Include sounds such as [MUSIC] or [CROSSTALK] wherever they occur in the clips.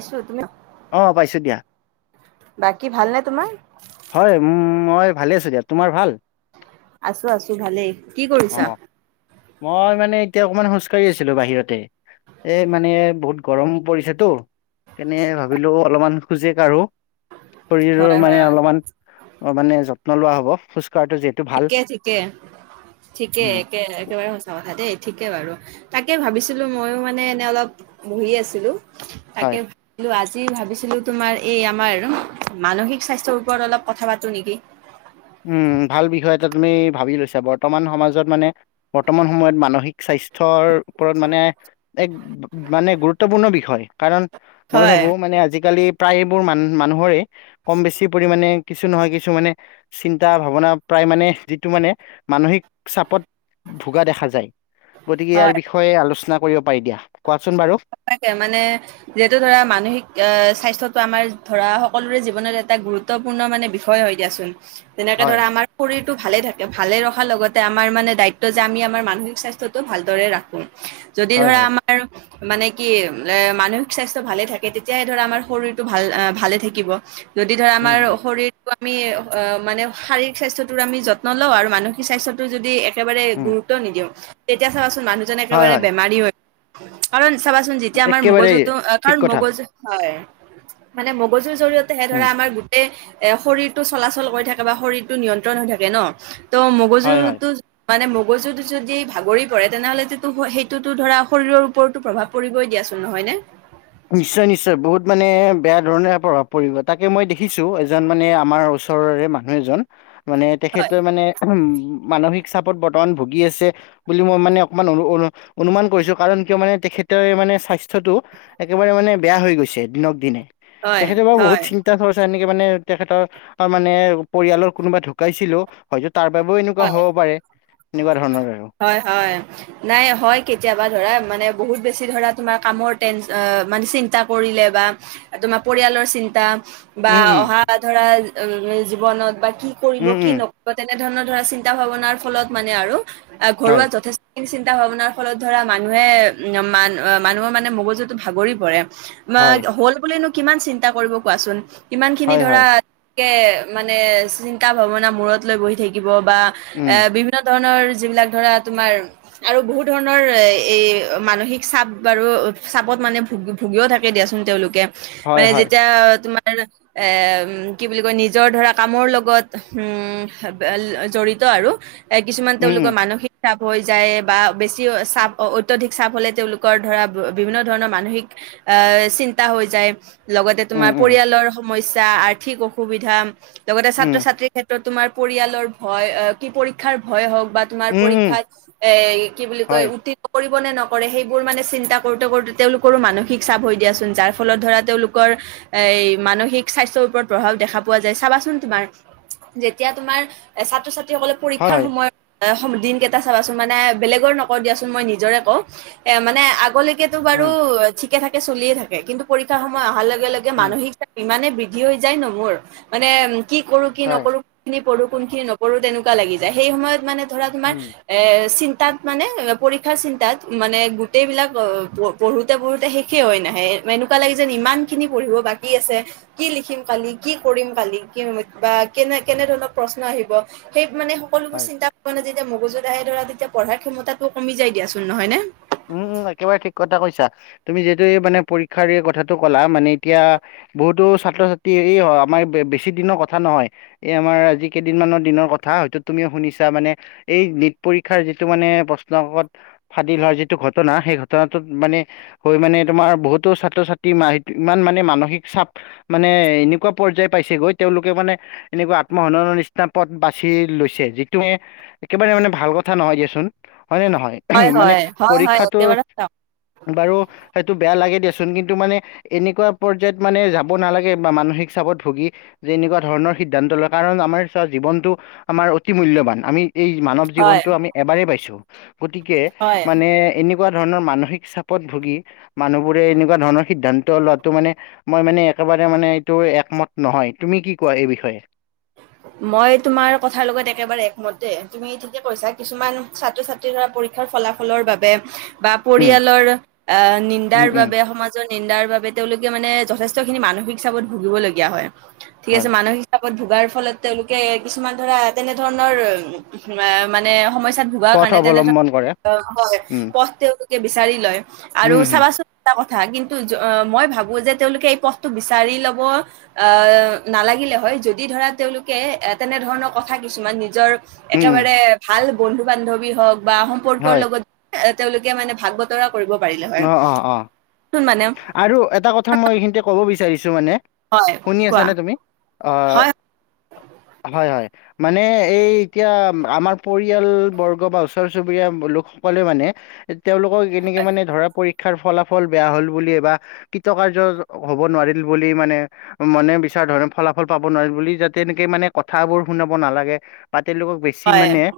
আছো তুমি। অঁ পাইছোঁ দিয়া। বাকী ভাল নে তোমাৰ। হয় উ মই ভালে আছো দিয়া। তোমাৰ ভাল আছো আছো ভালেই। কি অ কৰিছা? মই মানে এতিয়া অকমান খোজ কাঢ়ি আছিলো বাহিৰতে- এ মানে বহুত গৰম পৰিছেতো। তেনে ভাবিলো অলপমান খোজে আৰু- শৰীৰৰ হয় হয় মানে হয় অলপমান অ মানে যত্ন লোৱা হব খোজ কঢ়াতটো যে ঠিকে ঠিকে ঠিকে উম একে একেবাৰে সঁচা কথা দেই ঠিকে বাৰু তাকে ভাবিছিলো মইও মানে এনে অলপ বহি আছিলো। তাকে হয় বোলো আজি ভাবিছিলো তোমাৰ এই আমাৰ মানসিক স্বাস্থ্যৰ ওপৰত অলপ কথা পাতো নেকি? উম ভাল বিষয় এটা তুমি ভাবি লৈছা বৰ্তমান সমাজত মানে বৰ্তমান সময়ত মানসিক স্বাস্থ্যৰ ওপৰত মানে এক- মানে গুৰুত্বপূৰ্ণ বিষয় কাৰণ মই হয় ভাবো মানে আজিকালি প্ৰায়বোৰ মান মানুহৰে কম বেছি পৰিমানে কিছু নহয় কিছু মানে। চিন্তা ভাৱনা প্ৰায় মানে যিটো মানে মানসিক চাপত ভোগা দেখা যায়। গতিকে ইয়াৰ হয় বিষয়ে আলোচনা কৰিব পাৰি দিয়া কোৱাচোন বাৰু। তাকে মানে যিহেতু ধৰা মানসিক আহ স্বাস্থ্যটো আমাৰ ধৰা সকলোৰে জীৱনৰ এটা গুৰুত্ব। গুৰুত্বপূৰ্ণ মানে বিষয় হয় দিয়াচোন যেনেকে হয়, ধৰা আমাৰ। শৰীৰটো ভালে থাকে ভালে ৰখাৰ লগতে আমাৰ মানে দায়িত্ব যে আমি আমাৰ মানসিক স্বাস্থ্যটো ভালদৰে ৰাখোঁ। যদি হয়, ধৰা হয়। আমাৰ মানে কি এ মানসিক স্বাস্থ্য ভালে থাকে তেতিয়াহে ধৰা আমাৰ শৰীৰটো ভাল ভালে থাকিব। যদি ধৰা আমাৰ উম, উম, শৰীৰ টো‌ আমি অ মানে শাৰীৰিক স্বাস্থ্যয়টো আমি যত্ন লওঁ আৰু মানসিক স্বাস্থ্যয়টো যদি একেবাৰে উম, গুৰুত্ব নিদিওঁ তেতিয়া চাবাচোন মানুহজনে একেবাৰে বেমাৰী হয়। কাৰণ চাবাচোন যেতিয়া আমাৰ একেবাৰেই মগজুটো ঠিক কাৰণ কথা। মগজু হয়। মানে মগজুৰ জৰিয়তে হে উম, ধৰা আমাৰ গোটেই এ শৰীৰটো চলাচল কৰি থাকে বা শৰীৰটো নিয়ন্ত্ৰণ হৈ থাকে ন ত হয়, হয়। মগজুটো। মানে মগজুত যদি ভাগৰি পৰে তেনেহ'লে যিটো সেইটোতো ধৰা শৰীৰৰ ওপৰতো প্ৰভাৱ পৰিবই দিয়াচোন নহয় নে? নিশ্চয় নিশ্চয় বহুত মানে বেয়া ধৰণে প্ৰভাৱ পৰিব তাকে মই দেখিছোঁ এজন মানে আমাৰ ওচ ওচৰৰে মানুহ এজন মানে হয় তেখেতৰ মানে উ মানসিক চাপত বৰ্তমান ভুগি আছে। বুলি মই মানে অকমান অনু অনু অনুমান কৰিছোঁ কাৰণ কিয় মানে তেখে মানে স্বাস্থ্যটো একেবাৰে মানে বেয়া হৈ গৈছে দিনক দিনে হয় তেখেতে বাৰু বহুত হয় চিন্তা চিন্তা চৰ্চা এনেকে মানে তেখেতৰ মানে পৰিয়ালৰ কোনোবা ঢুকাইছিলো। হয়তো তাৰ বাবেও এনেকুৱা হয় হ'ব পাৰে এনেকুৱা ধৰণৰ আৰু। হয় হয়। নাই হয় কেতিয়াবা ধৰা মানে বহুত বেছি ধৰা তোমাৰ কামৰ টেন মানে চিন্তা কৰিলে বা তোমাৰ পৰিয়ালৰ চিন্তা। বা উম উম অহা ধৰা জীৱনত বা কি কৰিব উম কি উম নকৰিব তেনে ধৰণত ধৰা চিন্তা ভাৱনাৰ ফলত মানে আৰু হয় ঘৰুৱা যথেষ্ট চিন্তা ভাৱনাৰ ফলত ধৰা মানুহে মান মানুহৰ মানে মগজুটো ভাগৰি পৰে। বা হয় হ'ল বুলিনো কিমান চিন্তা কৰিব কোৱাচোন কিমান খিনি হয় হয় ধৰা কে মানে চিন্তা ভাৱনা মূৰত লৈ বহি থাকিব বা উম এ বিভিন্ন বিভিন্ন ধৰণৰ যিবিলাক ধৰা তোমাৰ আৰু বহুত ধৰণৰ এ এই মানসিক চাপ বাৰু চাপত মানে ভু ভুগিও থাকে দিয়াচোন তেওঁলোকে হয় মানে হয় যেতিয়া তোমাৰ। এম কি বুলি কয় নিজৰ ধৰা কামৰ লগত উম। জড়িত আৰু এ কিছুমান উম উম তেওঁলোকৰ মানসিক চাপ হৈ যায় বা বেছি চাপ অত্যধিক চাপ হ'লে তেওঁলোকৰ ধৰা বিভিন্ন ধৰণৰ মানসিক। আহ চিন্তা হৈ যায়। লগতে উম তোমাৰ উম পৰিয়ালৰ সমস্যা আৰ্থিক অসুবিধা লগতে উম ছাত্ৰ ছাত্ৰীৰ ক্ষেত্ৰত তোমাৰ। পৰিয়ালৰ ভয় কি পৰীক্ষাৰ ভয় হওঁক বা তোমাৰ উম উম পৰীক্ষাত এ কি বুলি কয় হয় উটি কৰিব নে নকৰে সেইবোৰ মানে চিন্তা কৰোঁতে কৰোঁতে তেওঁলোকৰো মানসিক চাপ হৈ দিয়াচোন যাৰ ফলত ধৰা তেওঁলোকৰ এ মানসিক স্বাস্থ্যৰ ওপৰত প্ৰভাৱ দেখা পোৱা যায় চাবাচোন তোমাৰ। এতিয়া তোমাৰ এ ছাত্ৰ ছাত্ৰীসকলে পৰীক্ষাৰ হয় সময়ত দিনকেইটা চাবাচোন মানে বেলেগৰ নকওঁ দিয়াচোন মই নিজৰে কওঁ এ মানে আগৰ লৈকে সেইটো বাৰু উম ঠিকে থাকে চলিয়ে থাকে কিন্তু পৰীক্ষা সময় অহাৰ লগে লগে উম মানসিক ইমানে বৃদ্ধি হৈ যায় ন মোৰ মানে কি কৰোঁ কি হয় নকৰোঁ। কোনো খিনি পঢ়ো কোন খিনি নপঢ়ো তেনেকুৱা লাগি যায় সেই সময়ত মানে ধৰা তোমাৰ। উম এ চিন্তাত মানে পৰীক্ষাৰ চিন্তাত মানে গোটেইবিলাক পঢ়োতে পঢ়োতে শেষেই হয় নাহে এনেকুৱা লাগি যেন ইমান খিনি পঢ়িব বাকী আছে। কি লিখিম কালি কি কৰিম কালি কি সময়ত কিবা কেনে কেনে ধৰণৰ প্ৰশ্ন আহিব সেই মানে হয় সকলোবোৰ চিন্তা ভাবনা যি যে মগজু আহে ধৰা তেতিয়া পঢ়া ক্ষমতাটো কমি যাই দিয়াচোন নহয় নে? উম উ একেবাৰে ঠিক কথা কৈছা। তুমি যিহেতু এই মানে পৰীক্ষাৰ দিয়া কথাটো কলা মানে এতিয়া বহুতো ছাত্ৰ-ছাত্ৰী এই আমাৰ বেছি দিনৰ কথা নহয়। এই আমাৰ আজি কেইদিনমানৰ দিনৰ কথা হয়তো তুমিও শুনিছা মানে এই নিট পৰীক্ষাৰ যিটো মানে প্ৰশ্নত কাকত ফাদিল হোৱাৰ যিটো ঘটনা সেই ঘটনাটোত মানে হৈ মানে তোমাৰ বহুতো ছাত্ৰ-ছাত্ৰী মাইট ইমান মানে মানসিক চাপ মানে এনেকুৱা পৰ্যায় পাইছেগৈ তেওঁলোকে মানে এনেকুৱা আত্মসননৰ নিচিনা পথ বাচি লৈছে, যিটোৱে একেবাৰে মানে ভাল কথা নহয় দিয়াচোন হয়নে নহয়? হয় হয়। হয় হয় পৰীক্ষাটো একেবাৰে বাৰু সেইটো বেয়া লাগে দিয়াচোন কিন্তু মানে এনেকুৱা পৰ্যায়ত মানে যাব নালাগে মানসিক চাপত ভুগি যে এনেকুৱা ধৰণৰ সিদ্ধান্ত লয় কাৰণ আমাৰ জীৱনটো আমাৰ অতি মূল্যৱান আমি এই মানৱ হয় জীৱনটো আমি এবাৰে পাইছো গতিকে হয় মানে এনে কুৱা ধৰণৰ মানসিক চাপত ভুগি মানুহবোৰে এনেকুৱা ধৰণৰ সিদ্ধান্ত লোৱাটো মানে মই মানে একেবাৰে মানে এইটো একমত নহয়। তুমি কি কোৱা এই বিষয়ে? [INAUDIBLE] মই তোমাৰ কথাৰ লগত একেবাৰে একমতে তুমি ঠিকে কৈছা কিছুমান ছাত্ৰ-ছাত্ৰ ত্ৰীৰ পৰীক্ষাৰ ফলাফলৰ বাবে বা উম পৰিয়ালৰ আহ উম নিন্দাৰ উম বাবে সমা জৰ নিন্দাৰ বাবে তেওঁলোকে মানে যথেষ্টখিনি মানসিক চাপত ভুগিবলগীয়া হয়। ঠিক হয় আছে মানসিক চাপত ভোগাৰ ফলত তেওঁলোকে কিছুমান ধৰা তেনে ধৰণৰ মানে সমস্যাত ভোগাৰ পথ কাৰণে তেনে অৱলম্বন কৰে ধৰণৰ উম পথ তেওঁলোকে বিচাৰি লয় আৰু উম হম চাবাচো টা কথা কিন্তু মই ভাবো যে তেওঁলোকে এই পথটো বিচাৰি ল'ব আ নালাগিলে হয় যদ দি ধৰা তেওঁলোকে এ তেনেধৰণৰ কথা কিছুমান নিজৰ উম উম একেবাৰে ভাল বন্ধুবান্ধৱী হওক বা সম্পৰ্কৰ হয় লগত এ তেওঁলোকে মানে ভাগ বত তৰা কৰিব পাৰিলে হয়, অ অ অ সোন মানেয়ব আৰু এটা কথা মই এইখিনিতে ক'ব বিচাৰিছো মানে হয় শুনি কোৱা আছানে তুমি? অ হয় হয় হয়। মানে এই এতিয়া আমাৰ পৰিয়াল বৰ্গ বা ওচৰ চুবুৰীয়া লোকসকলেও মানে তেওঁলোকক এনেকে মানে ধৰা পৰীক্ষাৰ ফলাফল বেয়া হ'ল বুলি বা কৃতকাৰ্য হ'ব নোৱাৰিল বুলি মানে মানে বিচৰাৰ ধৰণে ফলাফল পাব নোৱাৰিল বুলি যাতে এনেকে মানে কথাবোৰ শুনাব নালাগে। বা তেওঁলোকক বেছি হয় হয় মানে এ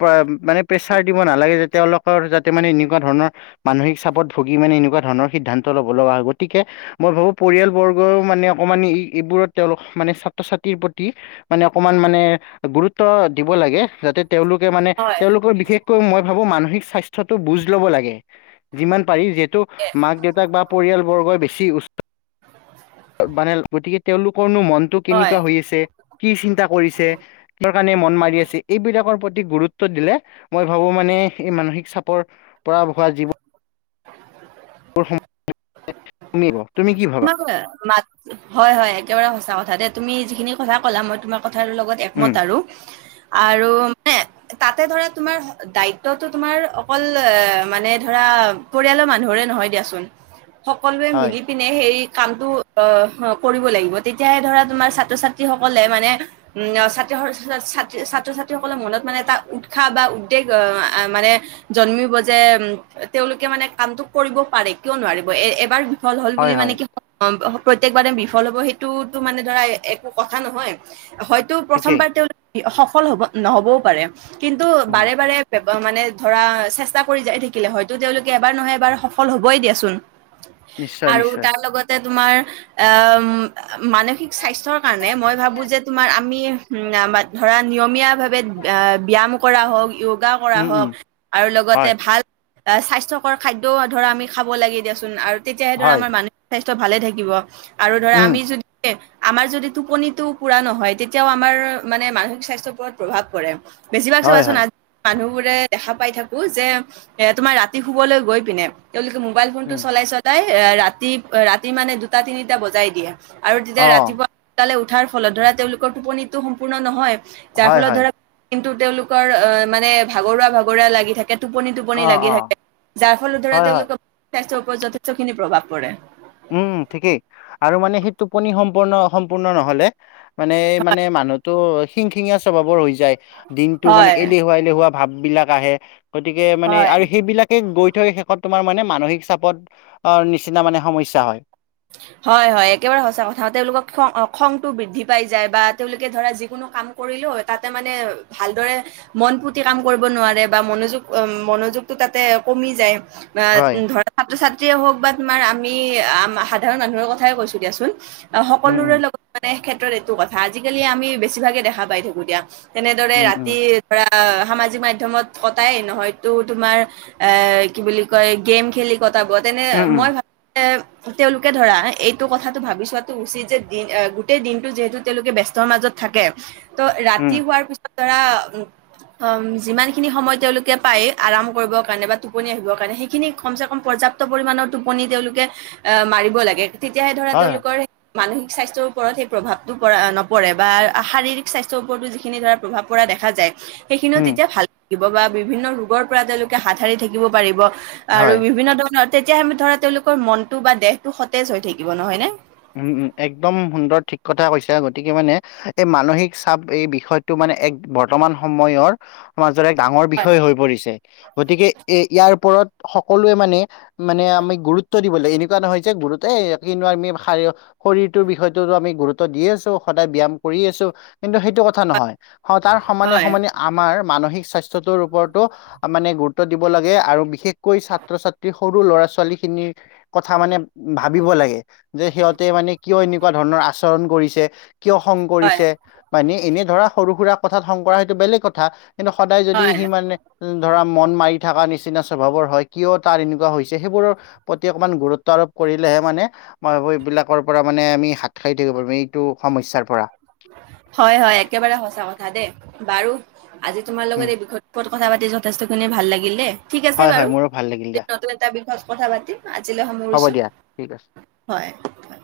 প্ৰা মানে প্ৰেচাৰ দিব নালাগে তেওঁলোকৰ যাতে মানে এনেকুৱা ধৰণৰ মানসিক চাপত ভুগি মানে এনেকুৱা ধৰণৰ সিদ্ধান্ত ল'ব লগা হয়। গতিকে মই ভাবো পৰিয়ালবৰ্গও মানে অকণমান এইবোৰত তেওঁলোক মানে ছাত্ৰ-ছাত্ৰীৰ প্ৰতি মানে অকণমান মানে গুৰুত্ব দিব লাগে যাতে তেওঁলোকে মানে হয় তেওঁলোকৰ বিশেষ কৈ মই ভাবো মানসিক স্বাস্থ্য টো বুজ ল'ব লাগে, যিমান পাৰি যিহেতু মাক দেউতাক বা পৰিয়ালবৰ্গই বেছি উচ্চ মানে গতিকে তেওঁলোকৰনো মন টো হয় কেনেকুৱা হৈ আছে, কি চিন্তা কৰিছে। কিহৰ কাৰণে মন মাৰি আছে এইবিলাকৰ প্ৰতি গুৰুত্ব দিলে। মই ভাবো মানে এই মানসিক চাপৰ পৰা হোৱা যিবো [INAUDIBLE] [UNINTELLIGIBLE] [UNINTELLIGIBLE] হয়, হয়, একেবাৰে সঁচা কথা দেই, তুমি যিখিনি কথা ক'লা, মই তোমাৰ কথাৰ লগত উম একমত আৰু। আৰু মানে তাতে ধৰা, তোমাৰ দায়িত্বতো তোমাৰ অকল মানে ধৰা, পৰিয়ালৰ মানুহৰে নহয় দিয়াচোন। [INAUDIBLE] সকলোৱে হয় মিলি পিনে সেই কামটো আহ কৰিব লাগিব, তেতিয়াহে ধৰা তোমাৰ ছাত্ৰ-ছাত্ৰীসকলে মানে উম, ছাত, ছাত্ৰ -ছাত্ৰীসকলৰ মনত মানে এটা উৎসাহ বা উদ্বেগ আহ মানে জন্মিব যে তেওঁওলোকে মানে কামটো কৰিব পাৰে, কিয় নোৱাৰিব, এ, এবাৰ বিফল হ'ল বুলি হয় মানে হয় কি প্ৰত্যেকবাৰে বিফল হ'ব, সেইটোতো মানে ধৰা একো কথা নহয়। হয় তো ঠিকেই প্ৰথমবাৰ তেওঁলোকে সফল হ'ব নহ'বও পাৰে, কিন্তু উম বাৰে-বাৰে মানে ধৰা, চেষ্টা কৰি যাই থাকিলে, হয়তো তেওঁলোকে এবাৰ নহয়, এবাৰ সফল হ'বই দিয়াচোন। নিশ্চয় আৰু নিশ্চয় তাৰ লগতে তোমাৰ অ, মানসিক স্বাস্থ্যৰ কাৰণে মই ভাবো যে, তোমাৰ আমি উম, ধৰা নিয়মীয়া ভাৱে ব্যায়াম কৰা হওঁক, যোগা কৰা উম হওঁক উম আৰু লগতে হয় ভাল আহ, স্বাস্থ্যকৰ খাদ্যও ধৰা আমি খাব লাগে দিয়াচোন, আৰু তেতিয়াহে ধৰা হয় আমাৰ মান সিক স্বাস্থ্য ভালে থাকিব। আৰু ধৰা উম আমি যদি আমাৰ যদি টোপনিটো পুৰা নহয়, তেতিয়াও আমাৰ মানে মানসিক স্বাস্থ্যৰ ওপৰত প্ৰভাৱ পৰে। বেছিভাগ হয় হয় চাবাচোন আজি মানুহবোৰে দেখা পাই থাকো যে, এ তোমাৰ ৰাতি শুবলৈ গৈ পিনে তেওঁলোকে মোবাইল ফোনটো উম চলাই-চলাই ৰাতি-ৰাতি মানে দুটা তিনিটা বজাই দিয়ে। আৰু তেতিয়া অ ৰাতিপুৱা সোনকালে উঠাৰ ফলত ধৰা, তেওঁলোকৰ টোপনিটো সম্পূৰ্ণ নহয়। যাৰ হয় ফলত হয় ধৰা, দিনটো তেওঁলোকৰ অহ, মানে ভাগৰুৱা-ভাগৰুৱা লাগি থাকে অ টোপনি-টোপনি লাগি অ থাকে, যাৰ ফলত ধৰা, হয় হয় তেওঁলোকৰ স্বাস্থ্যৰ ওপৰত যথেষ্টখিনি প্ৰভাৱ পৰে। উম, ঠিকেই। আৰু মানে সেই টোপনি সম্পূৰ্ণ-অসম্পূৰ্ণ নহ'লে মানে-মানে মানুহতো শিং-শিঙীয়া স্বভাৱৰ হৈ যায়, দিনটো মানে হয় এলেহুৱা এলেহুৱা ভাৱ বিলাক আহে, গতিকে মানে হয় আৰু সেইবিলাক গৈ থৈ শেষত তোমাৰ মানে মানসিক চাপত অ, নিচিনা মানে সমস্যা হয়। হয়, হয়, একেবাৰে সচা কথা। তেওঁলোকক খ-খংতটো বৃদ্ধি পাই যায় বা তেওঁলোকে ধৰা যিকোনো কাম কৰিলেওঁ তাতে মানে ভালদৰে মন-পুতি কাম কৰিব নোৱাৰে বা মনোযোগ-মনোযোগটো তাতে কমি যায়। আহ, হয় ধৰা, ছাত্ৰ-ছাত্ৰীয়ে হওক বা তোমাৰ, আমি সাধাৰণ মানুহৰ কথাই কৈছো দিয়াচোন। উম সকলোৰে উম লগত মানে ক্ষেত্ৰত এইটো কথা, আজিকালি আমি বেছিভাগে দেখা পাই থাকো দিয়া। তেনেদৰে উম উম ৰাতি ধৰা, সামাজিক মাধ্যমত কটাই, নহয়তো তোমাৰ এ, কি বুলি কয়, গেম খেলি কটাব, তেনে উম উম মই ভাবো তেওঁলোকে ধৰা, এইটো কথাটো ভাবি চোৱাটো উচিত যে, দিন গোটেই দিনটো যিহেতু তেওঁলোকে ব্যস্তৰ মাজত থাকে, ত', উম ৰাতি হোৱাৰ পিছত ধৰা অঁ, যিমানখিনি সময় তেওঁলোকে পায় আৰাম কৰিবৰ কাৰণে বা টোপনি আহিবৰ কাৰণে, সেইখিনি কমচে কম পৰ্যাপ্ত পৰিমণৰ টোপনি তেওঁলোকে এ মাৰিব লাগে, তেতিয়াহে ধৰা হয় হয় তেওঁলোকৰ মানসিক স্বাস্থ্যৰ ওপৰত সেই প্ৰভাৱটো পৰা নপৰে বা শাৰীৰিক স্বাস্থ্যৰ ওপৰতো যিখিনি ধৰা প্ৰভাৱ পৰা দেখা যায় সেইখিনিও উম তেতিয়া ভাল লাগিব বা বিভিন্ন ৰোগৰ পৰা তেওঁলোকে হাত সাৰি থাকিব পাৰিব। হয় আৰু বিভিন্ন ধৰণৰ তেতিয়া আমি ধৰা তেওঁলোকৰ মনটো বা দেহটো সতেজ হৈ থাকিব নহয় নে! উমঁ-উমঁ, একদম সুন্দৰ ঠিক কথা কৈছা, গতিকে মানে- এই মানসিক চাপ এই বিষয়টো মানে এক বৰ্তমান সময়ৰ- সমাজৰ এক ডাঙৰ বিষয় হৈ পৰিছে, গতিকে এই ইয়াৰ ওপৰত- সকলোৱে মানে-মানে আমি গুৰুত্ব দিব লাগে এনেকুৱা নহয় যে গুৰুত এ কিনো আমি- খাইও শৰীৰটোৰ বিষয়টোতো আমি গুৰুত্ব দিয়ে আছো সদায় ব্যায়াম কৰি আছো- কিন্তু সেইটো কথা নহয়। তাৰ হয় সমানে-সমানে আমাৰ মানসিক স্বাস্থ্যটোৰ ওপৰতো- মানে গুৰুত্ব দিব লাগে আৰু বিশেষকৈ ছাত্ৰ-ছাত্ৰী সৰু ল'ৰা-ছোৱালী খিনিৰ- কথা মানে ভাবিব লাগে। যে সিহঁতে মানে কিয় এনেকুৱা ধৰণৰ আচৰণ কৰিছে, কিয় খং হয় কৰিছে- মানে এনেই ধৰা সৰু-সুৰা কথাত খং কৰা সেইটো বেলেগ কথা, কিন্তু সদায় যদি হয় সি মানে- ধৰা মন মাৰি থকা নিচিনা স্বভাৱৰ হয় কিয় তাৰ এনেকুৱা হৈছে সেইবোৰৰ- প্ৰতি অকণমান গুৰুত্ব কৰিলেহে মানে মই এইবোৰ এইবিলাকৰ পৰা মানে আমি হাত সাৰি থাকিব পাৰিম এইটো সমস্যাৰ পৰা। হয়-হয়, একেবাৰে সঁচা কথা দেই। বাৰু আজি তোমাৰ লগত উম এই বিষয়টোৰ ওপৰত- কথা পাতি যথেষ্টখিনী ভাল লাগিল দেই, ঠিক আছে হয় হয় বাৰু- মোৰো ভাল লাগিল দিয়া আন এটা বিষয়ত কথা পাতিম আজিলে হ'ব সামৰিছো, দিয়া ঠিক আছে হয়। হয়